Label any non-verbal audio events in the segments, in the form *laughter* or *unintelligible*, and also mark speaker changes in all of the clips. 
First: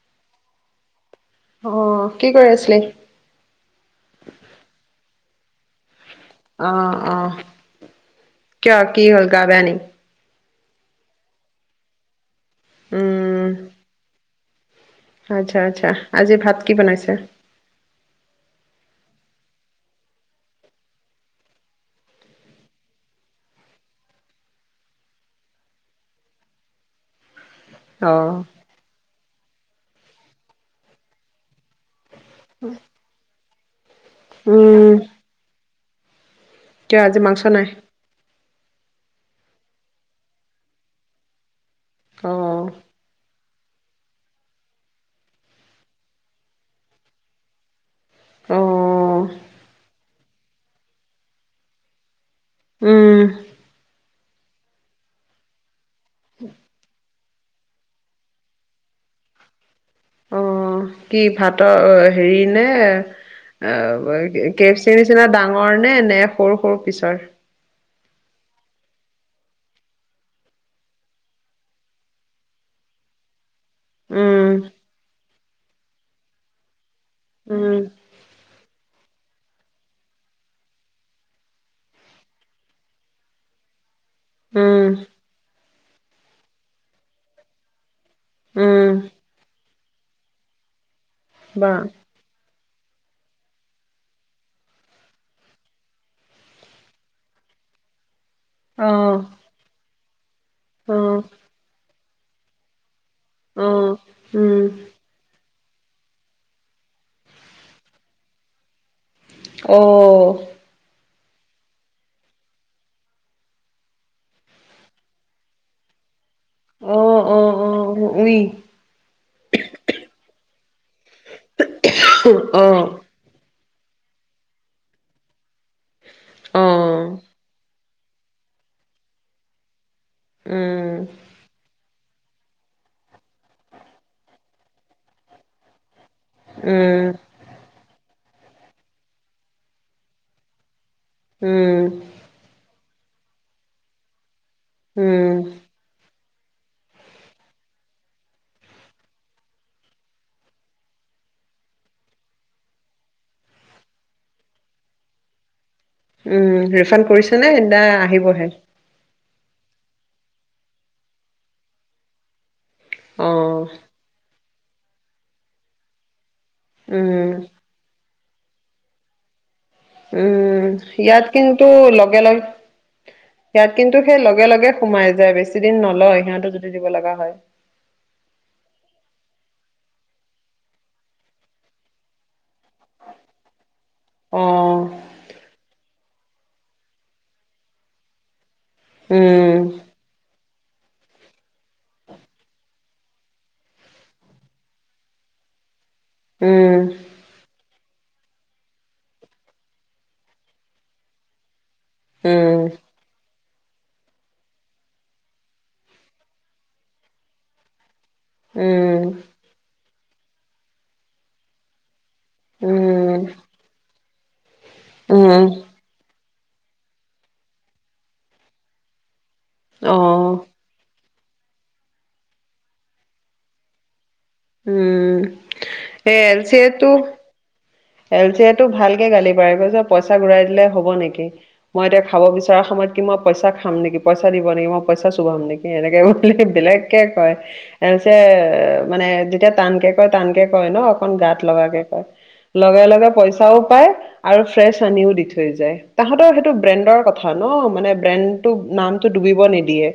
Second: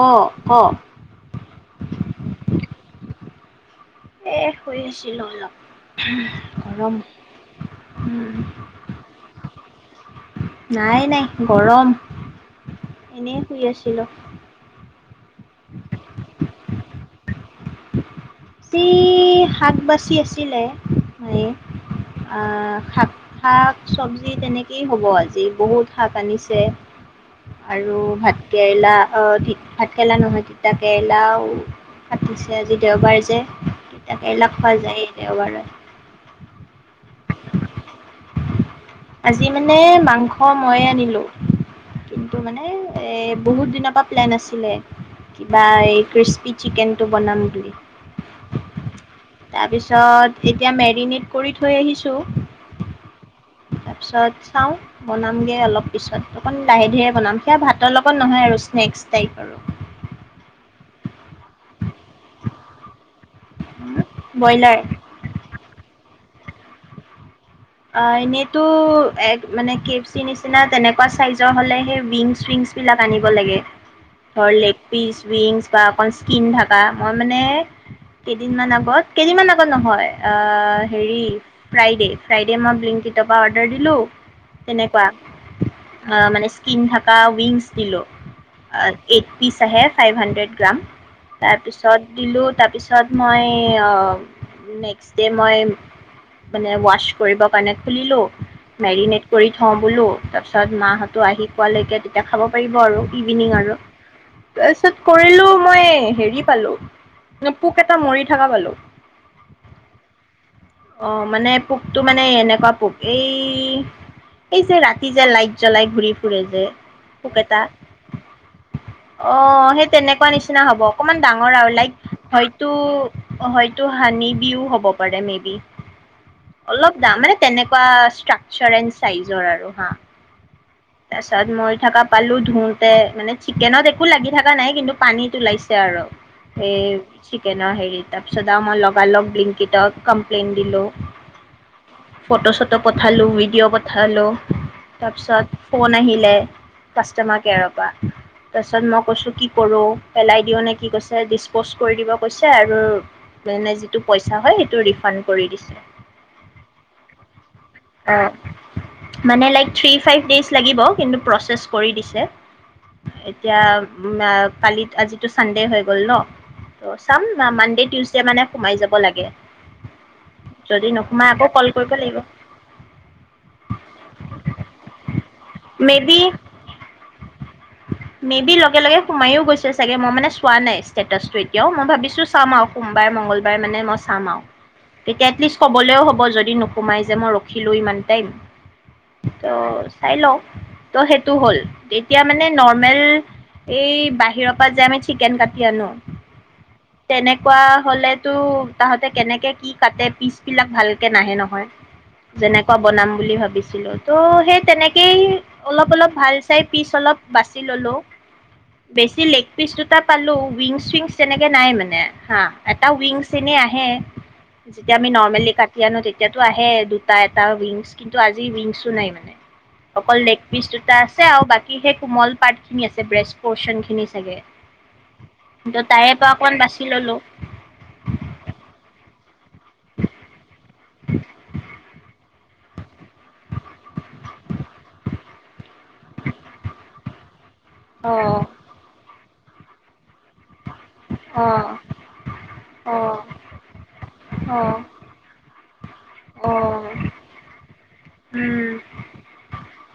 Speaker 1: অঁ ক
Speaker 2: অঁ কি কৰি আছিলে?
Speaker 1: এ শুই আছিলো অলপ। গৰম
Speaker 2: আহ আহ
Speaker 1: উম,
Speaker 2: কিয় কি হলগা ভেনি
Speaker 1: নাই নাই গৰম এনে
Speaker 2: উম
Speaker 1: শুই আছিলো
Speaker 2: আচ্ছা আচ্ছা আজি ভাত কি বনাইছে
Speaker 1: আজি শাক বাচি আছিলে শাক শাক চবজি তেনেকেই হ'ব আজি বহুত শাক আনিছে আৰু
Speaker 2: অ
Speaker 1: ভাত কেৰেলা অ ধি ভাতকেৰেলা নহয় তিতা কেৰেলাও পাতিছে আজি দেওবাৰে *unintelligible* তিতা কেৰালা পোৱা
Speaker 2: উম
Speaker 1: যায় দেওবাৰত
Speaker 2: কিয় আজি মাংস নাই
Speaker 1: আজি মানে মাংস মইয়ে আনিলো।
Speaker 2: অ
Speaker 1: কিন্তু মানে এ বহুত দিনৰ পৰা প্লেন আছিলে কিবা এই ক্ৰিস্পি চিকেনটো বনাম বুলি
Speaker 2: অ
Speaker 1: তাৰপিছত এতিয়া মেৰিনেট কৰি থৈ আহিছোঁ
Speaker 2: উম
Speaker 1: তাৰপিছত চাওঁ বনামগৈ অলপ পিছত অকণ লাহে ধীৰে বনাম সেয়া ভাতৰ লগত নহয় আৰু স্নেক্স টাইপ আৰু
Speaker 2: অ কি ভাতৰ হেৰি নে অ
Speaker 1: ব্ৰইলাৰ
Speaker 2: কেফচি নিচিনা ডাঙৰ নে নে সৰু সৰু পিছাৰ
Speaker 1: এনেইতো এক মানে কেফ চি নিচিনা তেনেকুৱা চাইজৰ হ'লে সেই ইংছ ইংছ বিলাক আনিব লাগে। ধৰ
Speaker 2: উম
Speaker 1: লেগ পিছ উংছ। বা আপ স্কিন থাকা মই মানে
Speaker 2: উম
Speaker 1: কেইদিনমান আগত কেইদিনমান আগত নহয় হেৰি ফ্ৰাইডে' ফ্ৰাইডে মই ব্লিংকিটপা অৰ্ডাৰ দিলোঁ
Speaker 2: উম
Speaker 1: তেনেকুৱা মানে স্কিন থকা উইংছ দিলোঁ
Speaker 2: উম
Speaker 1: এইট পিচ আহে ফাইভ হাণ্ড্ৰেড গ্ৰাম
Speaker 2: বা
Speaker 1: তাৰপিছত দিলো তাৰপিছত মই নেক্সট ডে' মই মানে ৱাছ। কৰিবৰ কাৰণে খুলিলো।
Speaker 2: অ
Speaker 1: মেৰিনেট কৰি থও বোলো তাৰ পিছত
Speaker 2: অ
Speaker 1: মাহতো আহি কোৱালৈকে এতিয়া খাব পাৰিব আৰু ইভিনিং
Speaker 2: অ
Speaker 1: আৰু
Speaker 2: উম
Speaker 1: তাৰপিছত কৰিলো মই হেৰি পালো পোক এটা মৰি থকা পালো
Speaker 2: অ
Speaker 1: অঁ মানে পোকটো মানে এনেকুৱা পোক এই এই যে ৰাতি যে লাইট জ্বলাই ঘূৰি ফুৰে যে
Speaker 2: অ',
Speaker 1: পোক
Speaker 2: অ',
Speaker 1: এটা
Speaker 2: অ', উই
Speaker 1: অ সেই তেনেকুৱা নিচিনা হ'ব অকমান ডাঙৰ আৰু লাইক
Speaker 2: অ',
Speaker 1: হয়তো
Speaker 2: অ',
Speaker 1: হয় তটো হানি বিও হ'ব পাৰে মে বি অলপ
Speaker 2: উম,
Speaker 1: দাম মানে তেনেকুৱা ষ্ট্ৰাকাৰ এ চাইজৰ আৰু হা
Speaker 2: উম,
Speaker 1: তাৰ পাছত মৰি থকা পালো ধোতে মানে চিকেনত একো লাগি থকা নাই কিন্তু পানীত ওলাইছে আৰু এই
Speaker 2: উম,
Speaker 1: চিক কেনে হেৰি তাৰপিছত আৰু মই লগা লগ বিলংকিত কমপ্লেইন দিলোঁ
Speaker 2: উম,
Speaker 1: ফটো চটো পঠালোঁ ভিডিঅ' পঠালোঁ
Speaker 2: উম,
Speaker 1: তাৰপিছত ফোন আহিলে কাষ্টমাৰ কেয়াৰৰ পৰা তাৰপিছত মই কৈছোঁ কি কৰোঁ পেলাই দিওঁ নে কি কৈছে ডিছপ'জ কৰি দিব কৈছে আৰু মানে যিটো পইচা হয় সেইটো ৰিফাণ্ড কৰি দিছে
Speaker 2: উম ৰিফাণ্ড কৰিছে না
Speaker 1: অ'
Speaker 2: আহিবহে
Speaker 1: মানে লাইক থ্ৰী ফাইভ ডেছ লাগিব কিন্তু প্ৰচেছ কৰি দিছে এতিয়া
Speaker 2: অ',
Speaker 1: উ কালিত আজিতো চানডে হৈ গ'ল ন, চাম
Speaker 2: উম,
Speaker 1: মা মান্দেত টিউচডে মানে সোমাই যাব লাগে। যদি
Speaker 2: ইয়াত
Speaker 1: নোসোমাই আকৌ কল
Speaker 2: কিন্তু
Speaker 1: কৰিব লাগিব
Speaker 2: লগে লগে ইয়াত কিন্তু সেই লগে লগে সোমাই যায় বেছি দিন
Speaker 1: মে বি
Speaker 2: নলয় সিহঁতে যদি দিব লগা হয়।
Speaker 1: মে বি লগে লগে সোমাইও গৈছো চাগে মই মানে চোৱা নাই ষ্টেটাচ টো এতিও মই ভাবিছো চাম আৰু সোমবাৰ, মংগলবাৰ মানে মই চাম আৰু
Speaker 2: অ',
Speaker 1: তেতিয়া এটলিষ্ট কবলৈও হ'ব হ'ব যদি নোসোমাই যে মই ৰখিলোঁ ইমান টাইম
Speaker 2: উম,
Speaker 1: ত' চাই ল ত' সেইটো হ'ল তেতিয়া মানে নৰ্মেল এই বাহিৰৰ পৰা যে আমি চিকেন কাটি আনো
Speaker 2: উম,
Speaker 1: তেনেকুৱা হলেতো তাহতে কেনেকে কি কাটে পিচ বিলাক ভালকে নাহে নহয়
Speaker 2: উম,
Speaker 1: যেনেকুৱা বনাম বুলি ভাবিছো ছিলো ত' সেই তেনেকেই অলপ অলপ ভাল চাই পিচ অলপ বাছি ললো
Speaker 2: উম,
Speaker 1: বেছি লেগ পিচটো টা পালো উইংছ চইংছ তেনেকে নাই মানে- হা এটা উইং
Speaker 2: উম,
Speaker 1: চেনে আহে। যেতিয়া আমি
Speaker 2: উম,
Speaker 1: নৰ্মেলি কাটি আনো তেতিয়া এতিয়াতো আহে দুটা এটা উইংছ কিন্তু আজি উইংছো নাই মানে?
Speaker 2: অহ
Speaker 1: জোতা আছে আৰু বাকী সেই কোমল পাৰ্ট খিনি আছে ব্ৰেষ্ট প'চন খিনি। চাগে
Speaker 2: উম
Speaker 1: কিন্তু তাৰে
Speaker 2: এ
Speaker 1: পৰা অকমান বাচি
Speaker 2: যিহেতু।
Speaker 1: ললো
Speaker 2: এল চি এ তো ভাল কে গালি পাৰিব যে পইচা ঘূৰাই দিলে। হ'ব নেকি মই এতিয়া খাব বিচাৰো। চ সময়ত কি মই পইচা খাম নেকি পইচা দিব নেকি মইা চুবাম নেকি। এনেকে বুলি বেলেগকে কয় পিছে
Speaker 1: অ
Speaker 2: মানে। এতিয়াটানকে কয় টানকে- কয় ন অকণ গাত
Speaker 1: অ
Speaker 2: লগ কে কয়। লগে
Speaker 1: অ
Speaker 2: লগে পইচাও পায় আৰু
Speaker 1: অ
Speaker 2: ফ্ৰেছ আনিও দি থৈ যায় তাহাঁতৰ সেইটো
Speaker 1: অ
Speaker 2: ব্ৰেণ্ডৰ কথা ন মানে ব্ৰেণ্ডটো নামটো ডুবিব নিদিয়ে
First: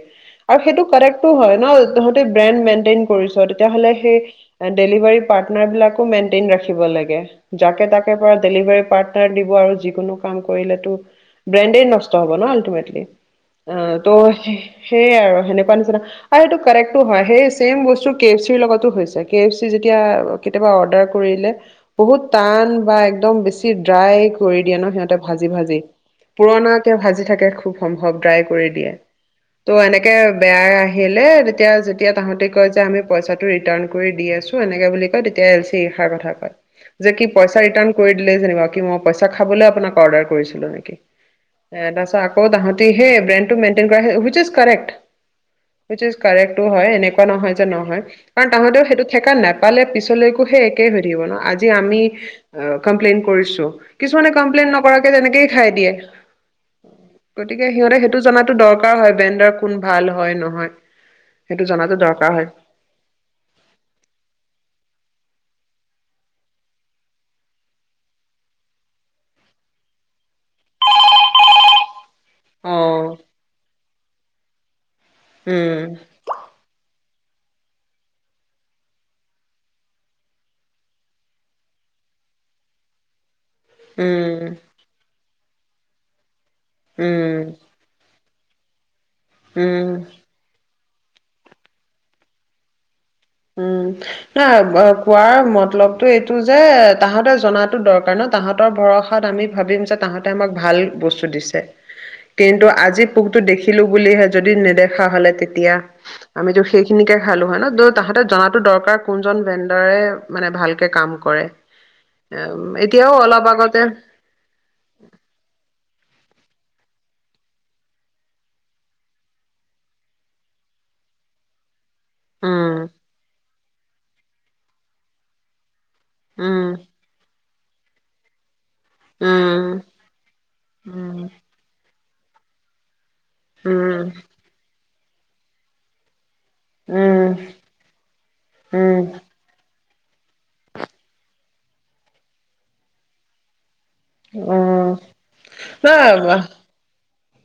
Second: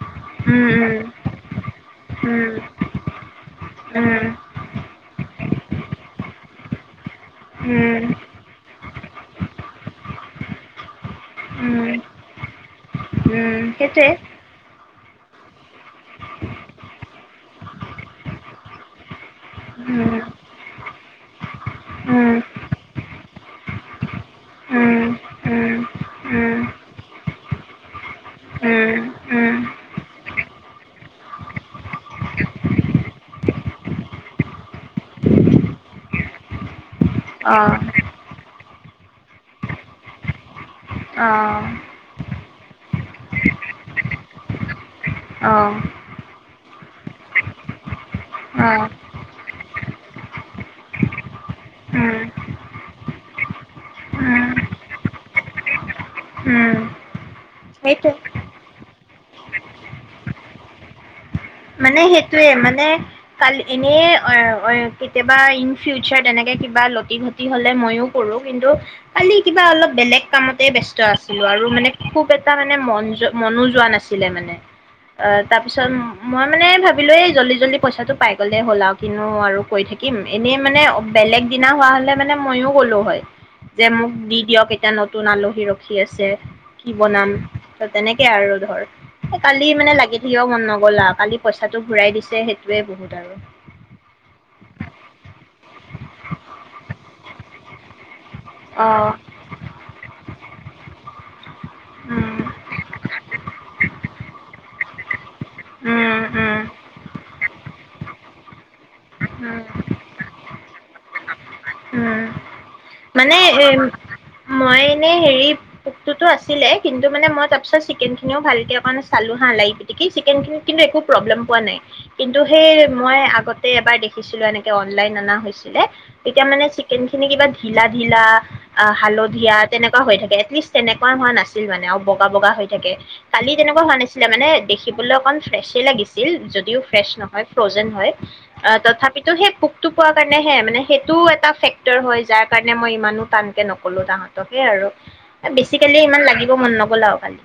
Speaker 1: উম
Speaker 2: আৰু সেইটো
Speaker 1: উম উম উম
Speaker 2: কাৰেক্ট হয় ন তহঁতে ব্ৰেণ্ড মেইনটেইন কৰিছ তেতিয়াহ'লে সেই ডেলিভাৰী পাটনাৰ বিলাকে ‌মেনটেন ৰাখিব লাগে।
Speaker 1: উম
Speaker 2: যাকে
Speaker 1: উম
Speaker 2: তাকে পৰা ডেলিভাৰী পাটনাৰ দিব আৰু যিকোনো কাম কৰিলেটো‌ ব্ৰেনদেই
Speaker 1: উম
Speaker 2: নস্ত হ'ব ন আল্টিমেটলি।
Speaker 1: উম
Speaker 2: অ ত।
Speaker 1: সেইটোৱে
Speaker 2: সেয়াই আৰু সেনেকুৱা। কোৱাটো নিচিনা সেইটো কাৰেক্টটো হয়। সেই চছেম বস্তু কে এফ চিৰ লগতো হৈছে। কে এফ চি যেতিয়া
Speaker 1: উম
Speaker 2: কেতিয়াবা অৰ্ডাৰ। কৰিলে বহুত
Speaker 1: উম
Speaker 2: টান বা একদম বেছি ড্ৰাই কৰি দিয়ে ন
Speaker 1: উম
Speaker 2: সিহঁতে ভাঁজি
Speaker 1: উম
Speaker 2: ভাঁজি।
Speaker 1: উম
Speaker 2: পুৰণাকে ভাঁজি থাকে খুব সম্ভৱ ড্ৰাই কৰি দিয়ে।
Speaker 1: উম উম
Speaker 2: টো এনেকে বেয়া আহিলে তেতিয়া তাহাতি কয় যে আমি পইচাটো ৰিটাৰ্ণ কৰি দি আছো এনেকে বুলি কয়। তেতিয়া এল চি এ এইষাৰ কথা কয়। যে কি পইচা
Speaker 1: অ'
Speaker 2: ৰিটাৰ্ণ কৰি দিলে যেনিবাক কি মই পইচা খাবলৈ আপোনাক অৰ্ডাৰ কৰিছিলো নেকি
Speaker 1: আহঁ।
Speaker 2: ক'ত হ তাতে সেই ব্ৰেণ্টো মেইনটেইন কৰা ভূ কৰেক্ট।
Speaker 1: অ'
Speaker 2: উই ইজ কৰেক্ট হয় এনেকুৱা নহয় যে নহয় কাৰণ তাহতেও সেইটো থেকা নাপালে পিছলৈকো সেই একেই হয় থাকিব ন আজি। আমি
Speaker 1: উম
Speaker 2: কপ্লেই কৰিছো কিছুমানে
Speaker 1: উম
Speaker 2: কপ্লেই নকৰাকে যেনেকে তেনেকেই খাই দিয়ে।
Speaker 1: উম
Speaker 2: গতিকে সিহঁতে
Speaker 1: সেইটোৱে
Speaker 2: সেইটো জনাাতো দৰকাৰ হয়। ব্ৰেণ্ডৰ কোন ভাল হয় নহয়। সেইটো জনাতো
Speaker 1: মানে
Speaker 2: দৰকাৰ হয়
Speaker 1: সেইটোয়ে মানে কাল এনে অ কেতিয়া। বা ইন ফিউচাৰ তেনেকে কিবা লতি ঘতি হলে মইও কৰো কিন্তু কালি কিবা অলপ বেলেগ কামতে ব্স্ত আছো আৰু মানে। খুব এটা মানে
Speaker 2: অ
Speaker 1: মন মনো যোৱা নাছিল। ছিলে মানে অ
Speaker 2: উম
Speaker 1: তাৰপিছত মই মানে ভাবিলো এই জল্দি জল্দি পইচাটো পাই গ'লেই হ'ল আৰু কিনো আৰু কৈ থাকিম এনেই মানে বেলেগ দিনা হোৱা হলে মানে মইয়ও গ'লো হয় যে মোক দি
Speaker 2: উম
Speaker 1: দিয়ক এতিয়া নতুন আলু সি ৰখি আছে কি বনাম
Speaker 2: উম
Speaker 1: ত তেনেকে এয়া আৰু ধৰ কালি মানে
Speaker 2: উম
Speaker 1: লাগি থাকিব মন নগল গ'লা কালি পইচাটো ঘূৰাই দিছে সেইটোয়ে বহুত আৰু।
Speaker 2: উম ন কোৱাৰ মত মতলৱতো এইটো যে তাহতে জনাতো দৰকাৰ ন তাহাঁতৰ
Speaker 1: অ।
Speaker 2: ভৰসাত আমি ভাবিম যে তাহাঁতে আমাক ভাল বস্তু টো দিছে
Speaker 1: উম
Speaker 2: কিন্তু আজি পোকতো দেখিলো বুলিহে যদি নেদেখা খোৱা হলে এতিয়া
Speaker 1: উম
Speaker 2: আমি
Speaker 1: উম
Speaker 2: য সেইখিনিকে খালো হয় ন দুদ তাহাঁতে জনাটো দৰকাৰ তাৰ কোনজন
Speaker 1: উম
Speaker 2: যেণ্ডাৰে মানে ভালকে কাম কৰে
Speaker 1: উম
Speaker 2: এম, এতিয়াও
Speaker 1: মানে
Speaker 2: অলপ
Speaker 1: এ
Speaker 2: আগতে
Speaker 1: মই এনে হেৰি তো আছিলে কিন্তু মে মই তাৰ চিকেন খিনি ভালকে অকন মান চালো হা লাই পিতিকি চিকেন খিনি কিন্তু একো প্ৰবেলেম পোৱা নাই কিন্তু সেই
Speaker 2: উম
Speaker 1: মই আগত এবাৰ দেখিছিলো এনেকে অনলাইন অনা হৈছিলে এতিয়া মানে
Speaker 2: উম
Speaker 1: চিকেন খিনি কিবা ধিলা ধিলা আহ হালধীয়া
Speaker 2: উম
Speaker 1: তেনেকুৱা হৈ থাকে এটলিষ্ট তেনেকুৱা
Speaker 2: উম
Speaker 1: হোৱা নাছিল মানে অ বগ বগা হৈ থাকে কালি তেনেকুৱা হোৱা
Speaker 2: উম
Speaker 1: নাছিলে মানে দেখ শিকিবলৈ অকণ ফ্ৰেছেই লাগিছে যদিও ফ্ৰেছ নহয়,
Speaker 2: উম
Speaker 1: ফ্ৰজেন হয় আ তথাপিতো সেই টো পোৱাৰ কাৰণে সেয়াই মানে সেই তো এটা ফেক্টৰ হয় যাৰ কাৰণে মই ইমানো টানকে নকওঁ কলো তাহতকে আৰু
Speaker 2: উম
Speaker 1: বেছিকেলি ইমান
Speaker 2: উম ন
Speaker 1: লাগিব মন নগ'ল আৰু খালি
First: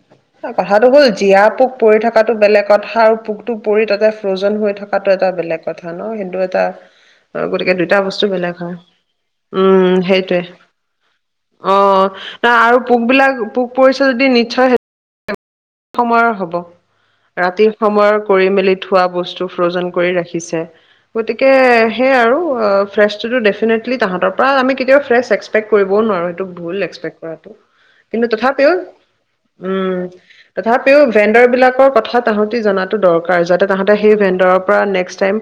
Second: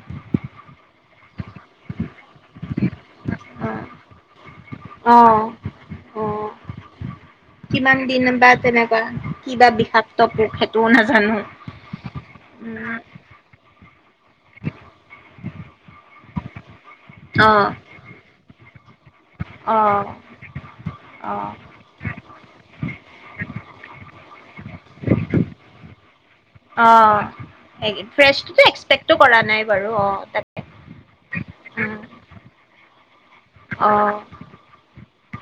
Speaker 2: কথাটো হ'ল জীয়া পোক পৰি থকাটো বেলেগ কথা, আৰু পোকতটো পৰি তাতে ফ্ৰজন হৈ থকাটো এটা
Speaker 1: অ',
Speaker 2: বেলেগ কথা ন সেইটো
Speaker 1: অ'।
Speaker 2: এটা অ গতিকে দুইটা
Speaker 1: কিমান
Speaker 2: বস্তু
Speaker 1: দিন বা
Speaker 2: বেলেগ
Speaker 1: তেনেকুৱা কিবা
Speaker 2: উম
Speaker 1: বিষাক্ত
Speaker 2: সেইটোৱে।
Speaker 1: পোক সেইটোও নাজানো।
Speaker 2: অ ন আৰু
Speaker 1: উম,
Speaker 2: পোক বিলাক পোক পৰিচ যদি নিশ্চয় হে সময়ৰ হব, ৰাতি
Speaker 1: অ',
Speaker 2: সময়ৰ কৰি মেলি। থোৱা বস্তু ফ্ৰজন
Speaker 1: অ',
Speaker 2: কৰি ৰাখিছে, গতিকে
Speaker 1: অ',
Speaker 2: সে আৰু ফ্ৰেছতো তো দেফিনেটলি তাহাঁতৰ পৰা আমি কেতিয়াবা ফ্ৰেছ এক্সপেক্ট কৰিবও নোৱাৰোঁ ভুল
Speaker 1: অ
Speaker 2: এক্সপেক্ট কৰাটো কিন্তু
Speaker 1: ফ্ৰেছ
Speaker 2: তথাপিও
Speaker 1: এক্সপেক্টো কৰা নাই বাৰু অ
Speaker 2: উম
Speaker 1: তাত।
Speaker 2: তথাপিও ভেণ্ডৰ বিলাকৰ কথা তাহতি জনাত টো দৰকাৰ। যাতে তাহাঁতে সেই
Speaker 1: অ',
Speaker 2: ভেণ্ডৰৰ পৰা নেক্সট টাইম?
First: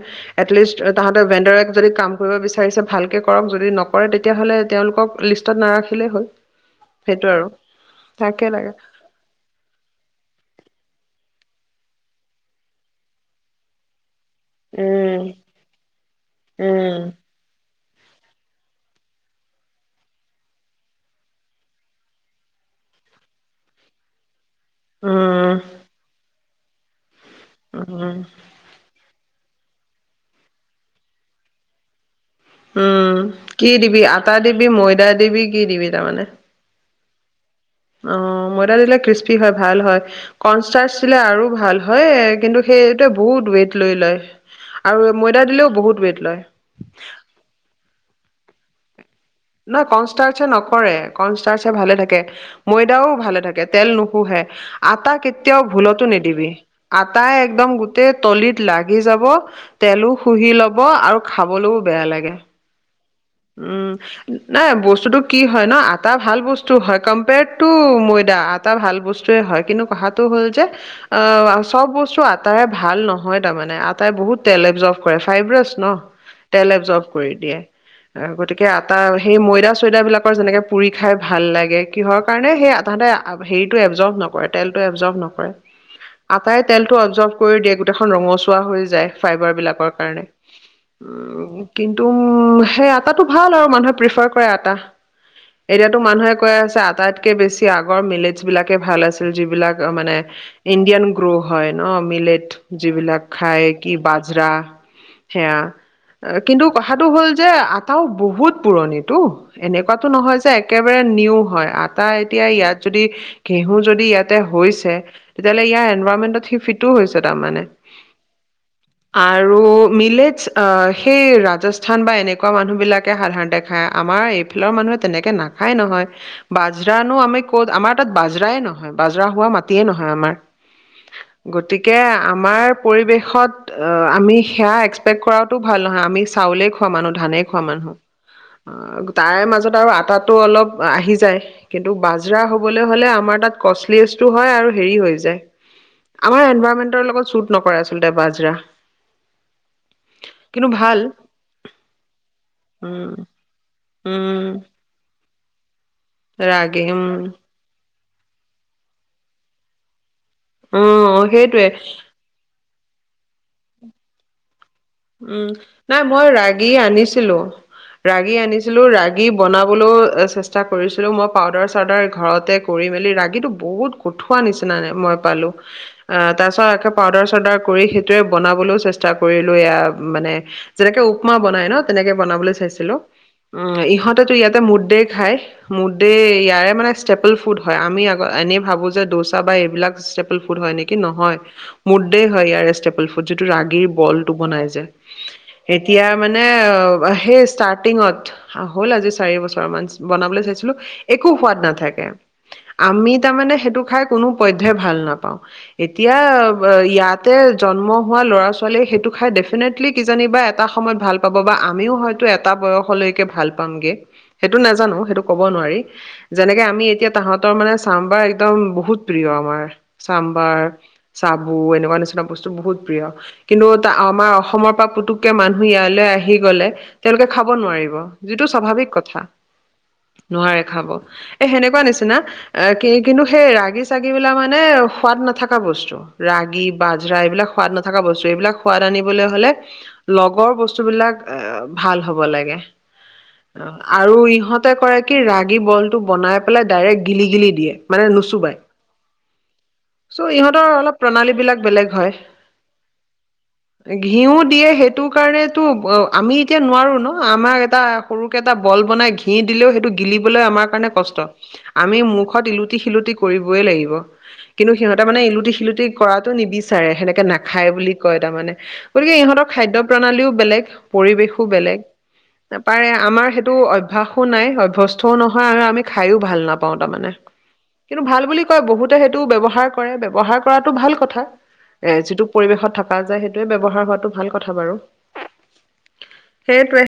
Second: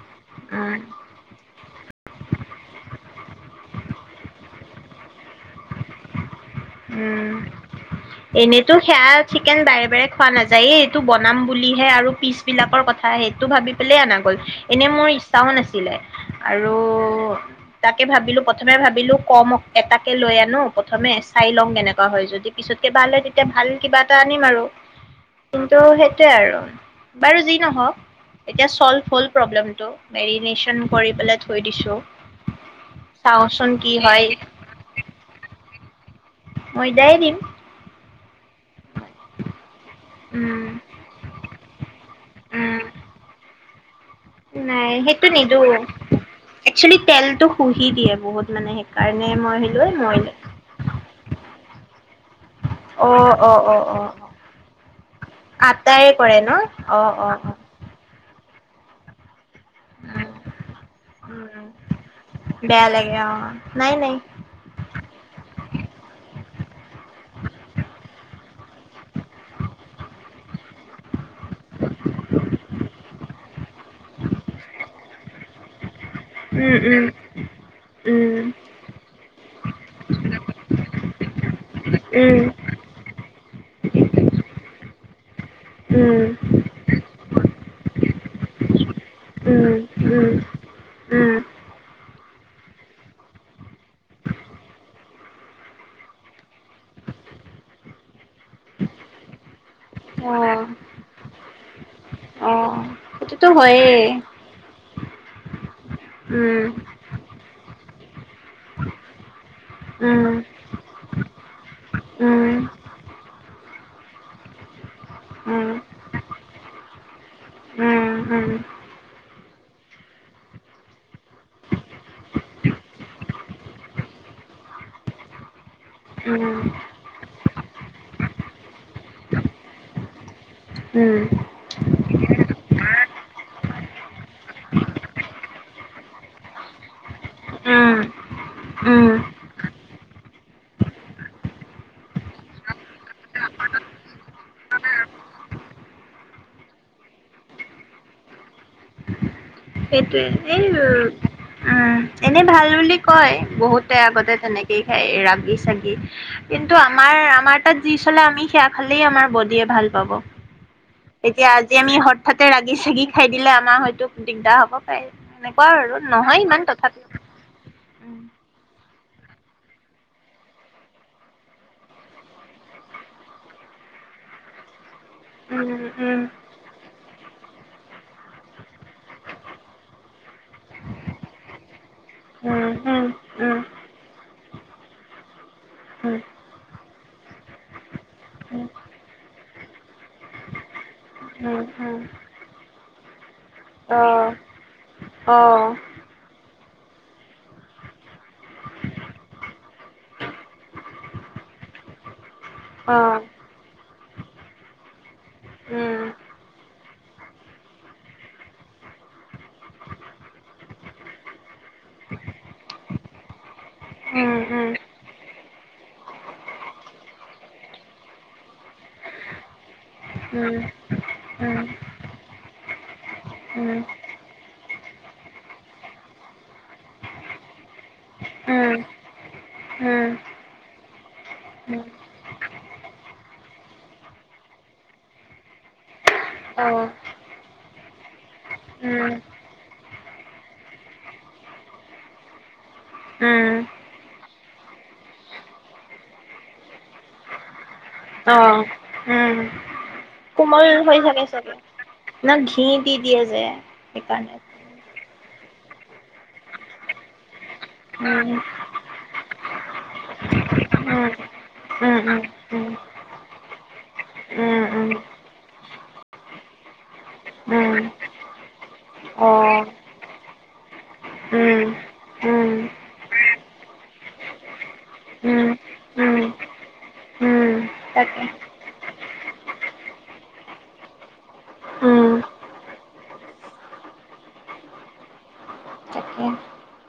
Speaker 1: উম,
Speaker 2: এটলিষ্ট তাহাঁতৰ ভেণ্ডৰ- যদি কাম কৰিব বিচাৰিছে ভাল কে কৰক যদি নকৰে তেটিয়াহলে তেওঁলোকক লিষ্টত নাৰাখিলে হল।
Speaker 1: উম। এনেতো সেয়া চিকেন বাৰে বাৰে খোৱা নাযায় এই এইটো বনাম বুলিহে আৰু পিচ বিলাকৰ কথা সেইটো ভাবি পেলাই আনা। এনে মোৰ
Speaker 2: উম
Speaker 1: ইচ্ছাও নাছিলে। আৰু
Speaker 2: উম।
Speaker 1: তাকে ভাবিলো প্ৰথমে ভাবিলো কম এটাকে লৈ আনো প্ৰথমে চাই লওঁ কেনেকুৱা হয়, যদি পিছতকে ভাল তেতিয়া ভাল কিবা এটা আনিম আৰু।
Speaker 2: উম
Speaker 1: কিন্তু সেইটোৱে আৰু। বাৰু যি নহওক
Speaker 2: উম
Speaker 1: এতিয়া চলভ হল। প্ৰব্লেম টো মেৰিনেচন কৰি পেলাই থৈ দিছো।
Speaker 2: উম কি দিবি? আটা দিবি? ময়দা দিবি? কি দিবি? তাৰমানে।
Speaker 1: ময়দায়ে দিম
Speaker 2: অ ময়দা দিলে কৃস্পি হয় ভাল হয়
Speaker 1: উম
Speaker 2: কনষ্টাৰ্টছিলে আৰু ভাল হয় কিন্তু সেইটোে বহুত ৱেট। লৈ লয়
Speaker 1: নাই
Speaker 2: আৰু
Speaker 1: সেইটো
Speaker 2: ময়দা
Speaker 1: নিদো
Speaker 2: দিলেও বহুত ৱেইট লয়।
Speaker 1: একচুৱেলি তেলতটো শুহি দিয়ে। বহুত মানে। সেইকাৰণে মই ভাবিলো
Speaker 2: নহ
Speaker 1: এ মই
Speaker 2: কনষ্টাৰ নকৰে কনষ্টায়ে ভালে থাকে। ময়দাও
Speaker 1: অ
Speaker 2: ভালে
Speaker 1: অ
Speaker 2: থাকে
Speaker 1: অ অ
Speaker 2: তেল
Speaker 1: অ
Speaker 2: নুশুহে আটা কেতিয়াও ভুলতো
Speaker 1: আটাৰে কৰে
Speaker 2: নিদিবি
Speaker 1: ন অ অ অ
Speaker 2: আটাই একদম গোটেই। তলিত লাগি যাব। তেলো শুহি ল'ব আৰু
Speaker 1: উম
Speaker 2: খাবলৈও বেয়া লাগে।
Speaker 1: বেয়া লাগে অ
Speaker 2: উম
Speaker 1: নাই নাই
Speaker 2: নাই বস্তুতো টো কি হয় ন আটা ভাল বস্তু। হয় কম্পেয়াৰ্ড টো ময়ডা আতা ভাল বস্তে হয় কিন্তু কথা টো হ'ল যে চব বস্তু আটাৰে ভাল নহয় তাৰে আটাই বহুত তেল অবছাৰ্ভদ কৰে ফাইভ ৰাওছ ন। তেল
Speaker 1: উম
Speaker 2: এবজৰ্ভ কৰি দিয়ে
Speaker 1: উম উম
Speaker 2: গতিকে আটা সেই ময়দা চয়দা বিলাকৰ যেনেকে পুৰি খাই ভাল লাগে কিহৰ কাৰণে সেই আতাতে হেৰিটো এবজৰ্ভ নকৰে তেলটো এব জব নকৰে।
Speaker 1: উম
Speaker 2: আটাই তেলটো অবজৰ্ভ কৰি দিয়ে গোটেই - এখন ৰঙচুৱা হৈ যায় ফাইবাৰ
Speaker 1: উম
Speaker 2: বিলাকৰ কাৰণে
Speaker 1: উম উম
Speaker 2: তম সেয়া তাতটো ভাল আৰু মানুহে প্ৰিফাৰ কৰে আটা এতিয়া তো মানুহে কৈ আছে আটাইতকে বেছি আগৰ মিলেটছ বিলাকে ভাল আছিল যিবিলাক মানে
Speaker 1: উম
Speaker 2: ইণ্ডিয়ান গ্ৰ' হয় ন মিলেট
Speaker 1: অ অ
Speaker 2: যিবিলাক
Speaker 1: সেইটোতো
Speaker 2: খায়
Speaker 1: হয়ে
Speaker 2: কি বাজৰা চিয়া কিন্তু
Speaker 1: উম
Speaker 2: কথাটো হ'ল যে আও বহুত পুৰণিতো এনেকুৱাতো
Speaker 1: উম
Speaker 2: নহয় যে একেবাৰে নিউ হয় আটা
Speaker 1: উম উম উম উম
Speaker 2: এতিয়া
Speaker 1: উম
Speaker 2: ইয়াত যদি ঘেঁহু যদি ইয়াতে হৈছে তেতিয়াহলে ইয়াৰ এলভামেনটত ফিটো হৈছে মানে আৰু মিলেটছ এ সেই ৰাজস্থান বা এনেকুৱা মানুহ বিলাকে সাধাৰণতে খাই আমাৰ এইফালৰ মানুহে তেনেকে নাখাই নহয় বাজৰানো আমি ক'ত আমাৰ তাত বাজৰাই নহয় বাজৰা হোৱা মাটিয়ে নহয় আমাৰ
Speaker 1: উম
Speaker 2: কে আমাৰ পৰিৱেশত আমি সেয়া এক্সপেক্ট কৰাতো ভাল নহয় আমি চাউলেই খোৱা মানুহ ধানেই খ
Speaker 1: উম উম
Speaker 2: অকনমান
Speaker 1: উম
Speaker 2: তাৰে মাজত আৰু তাৰ পাছত অলপ আহি যায় কিন্তু বাজৰা হৱলে আমাৰ তাত কচলিচতো হয় আৰু হেৰি হয় যায় আমাৰ এনবাৰ মেনকাৰ লগত চুট নকৰে আচলতে বাজৰা
Speaker 1: সেইটোৱে এই
Speaker 2: কিন্তু
Speaker 1: উ
Speaker 2: ভাল
Speaker 1: এনে ভাল বুলি
Speaker 2: উম
Speaker 1: কয় বহুতে আগতে
Speaker 2: উম
Speaker 1: তেনেকেই খায় ৰা এই চাগে কিন্তু
Speaker 2: ৰাগে উম
Speaker 1: আমাৰ আমাৰ তাত দি চলে আমি সেয়া খালেই আমাৰ বডিয়ে ভাল পাব
Speaker 2: অ
Speaker 1: এতিয়া
Speaker 2: সেইটোৱে
Speaker 1: আজি আমি হঠাৎতে ৰা সি চাগি খাই দিলে আমাৰ হয়তো দিগদাৰ হব পাৰে
Speaker 2: উম
Speaker 1: এনেকুৱা আৰু
Speaker 2: নাই মই
Speaker 1: নহয় ইমান
Speaker 2: ৰাগী
Speaker 1: তথাপিও
Speaker 2: আনিছিলো ৰাগী আনিছিলো ৰাগি বনাবলৈও চেষ্টা কৰিছিলোঁ মই পাউদাৰ চাউদাৰ ঘৰতে কৰি মেলি ৰাগীটো বহুত কঠুৱা নিচিনা মই পালো
Speaker 1: উম
Speaker 2: অ
Speaker 1: উম
Speaker 2: তাৰ পাছত পাউদাৰ চাউদাৰ কৰি সেইটোৱে বনাবলৈও চেষ্টা কৰিলো এয়া মানে যেনেকে উমা বনাই ন তেনেকে বনাবলৈ
Speaker 1: উম
Speaker 2: চাইছিলো
Speaker 1: উম উম
Speaker 2: অ ইহঁতেতো ইয়াতে মুদ দেই খাই মুদ
Speaker 1: উম
Speaker 2: দেই ইয়াৰে মানে ষ্টেপল ফুড হয় আমি আ এনেই ভাবো যে দোচা বা এইবিলাক ষ্টেপল ফুড হয় নেকি নহয়
Speaker 1: উম উম উম
Speaker 2: মুদ দেই হয় ইয়াৰে ষ্টেপল ফুড- যিটো ৰাগীৰ
Speaker 1: অ
Speaker 2: বলটো বনাই যে।
Speaker 1: অ
Speaker 2: এতিয়া মানে সেই ষ্টাৰটিঙত হ'ল আজি চাৰি বছৰ মান বনাবলৈ চাইছিলোঁ একো সোৱাদ নাথাকে
Speaker 1: অ
Speaker 2: আমি তাৰমানে সেইটো খাই কোনো পধ্যয় ভাল নাপাওঁ
Speaker 1: উম
Speaker 2: এতিয়া ইয়াতে জন্ম হোৱা ল'ৰা ছোৱালীয়ে সেইটো খাইডেফেনেত। কিজানিব বা এটা সময়ত ভাল পাব বা আমিও হয়তো এটা বয়সলৈকে ভাল পামগে
Speaker 1: উম উম উম উম উম
Speaker 2: সেইটো নাজানো সেইটো কব নোৱাৰি যেনেকে আমি এতিয়া তাহাঁতৰ মানে চাম্বাৰ একদম বহুত প্ৰিয় আমাৰ। চাম্বাৰ, চাবু এনেকুৱা নিচিনা, বস্তু বহুত প্ৰিয় কিন্তু আমাৰ অসম অসমৰ পৰা পুতুককে মানুহ ইয়ালৈ আহি গলে তেওঁলোকে খাব নোৱাৰিব যিটো
Speaker 1: উম
Speaker 2: স্বাভাৱিক কথা,
Speaker 1: উম
Speaker 2: নোৱাৰে খাব এ সেনেকুৱা
Speaker 1: উম
Speaker 2: নিচিনা এ কি কিন্তু সেই ৰাগী চাগি বিলাক মানে সোৱাদ নাথাকা বস্তু ৰাগি
Speaker 1: অ',
Speaker 2: বাজৰা এইবিলাক সোৱাদ নথকা বস্তু এইবিলাক সোৱাদ
Speaker 1: উম,
Speaker 2: আনিবলৈ হলে লগৰ বস্তুবিলাক এ ভাল হব লাগে
Speaker 1: উম,
Speaker 2: অ আৰু ইহতে কৰে কি ৰাগী বলটো বনাই পেলাই ডাইৰেক্ট গিলি গিলি দিয়ে। মানে
Speaker 1: অ
Speaker 2: নুচুবাই
Speaker 1: উম
Speaker 2: চ' ইহঁতৰ
Speaker 1: কোমল
Speaker 2: অলপ
Speaker 1: হৈ থাকে
Speaker 2: প্ৰণালী
Speaker 1: চাগে
Speaker 2: বিলাক বেলেগ হয়
Speaker 1: ন ঘি দি দিয়ে যে।
Speaker 2: ঘিউ
Speaker 1: সেইকাৰণে।
Speaker 2: দিয়ে সেইটো। তু কাৰণে তু অ আমি এতিয়া নোৱাৰো ন আমাৰ। এটা
Speaker 1: উম,
Speaker 2: সৰুকে এটা বল বনাই ঘি। ঘি দিলে সটো গিলি। বোলে আমাৰ কাৰণে
Speaker 1: উম,
Speaker 2: কষ্ট আমি
Speaker 1: উম,
Speaker 2: মুখত
Speaker 1: উম,
Speaker 2: ইলুতি শিলুটি। কৰিবয়ই লাগিব
Speaker 1: উম,
Speaker 2: কিন্তু
Speaker 1: উম,
Speaker 2: সিহঁতে মানে ইলুটি শিলুটি কৰাটো নিবিচাৰে সেনেকে
Speaker 1: উম,
Speaker 2: নাখায়
Speaker 1: উম,
Speaker 2: বুলি কয় তাৰমানে। গতিকে ইহঁতৰ
Speaker 1: অ',
Speaker 2: খাদ্য প্ৰণালীও বেলেগ পৰিৱেশো
Speaker 1: উম,
Speaker 2: বেলেগ
Speaker 1: উম,
Speaker 2: পাৰে আমাৰ সেইটো অভ্যাস নাই অভ্যস্ত ও
Speaker 1: উম,
Speaker 2: নহয় আৰু আমি
Speaker 1: উম,
Speaker 2: খাইও ভাল নাপাও তাৰমানে,
Speaker 1: উম,
Speaker 2: কিন্তু ভাল
Speaker 1: তাকে,
Speaker 2: বুলি কয়, বহুতে সেইটো ব্যৱহাৰ কৰে, ব্যৱহাৰ কৰাটো ভাল কথা এ
Speaker 1: উম,
Speaker 2: যিটো পৰিৱেশত থকা যায় সেই। ব্যৱহাৰ হোৱাটো ভাল কথা বাৰু
Speaker 1: তাকে।
Speaker 2: সেইটোৱে।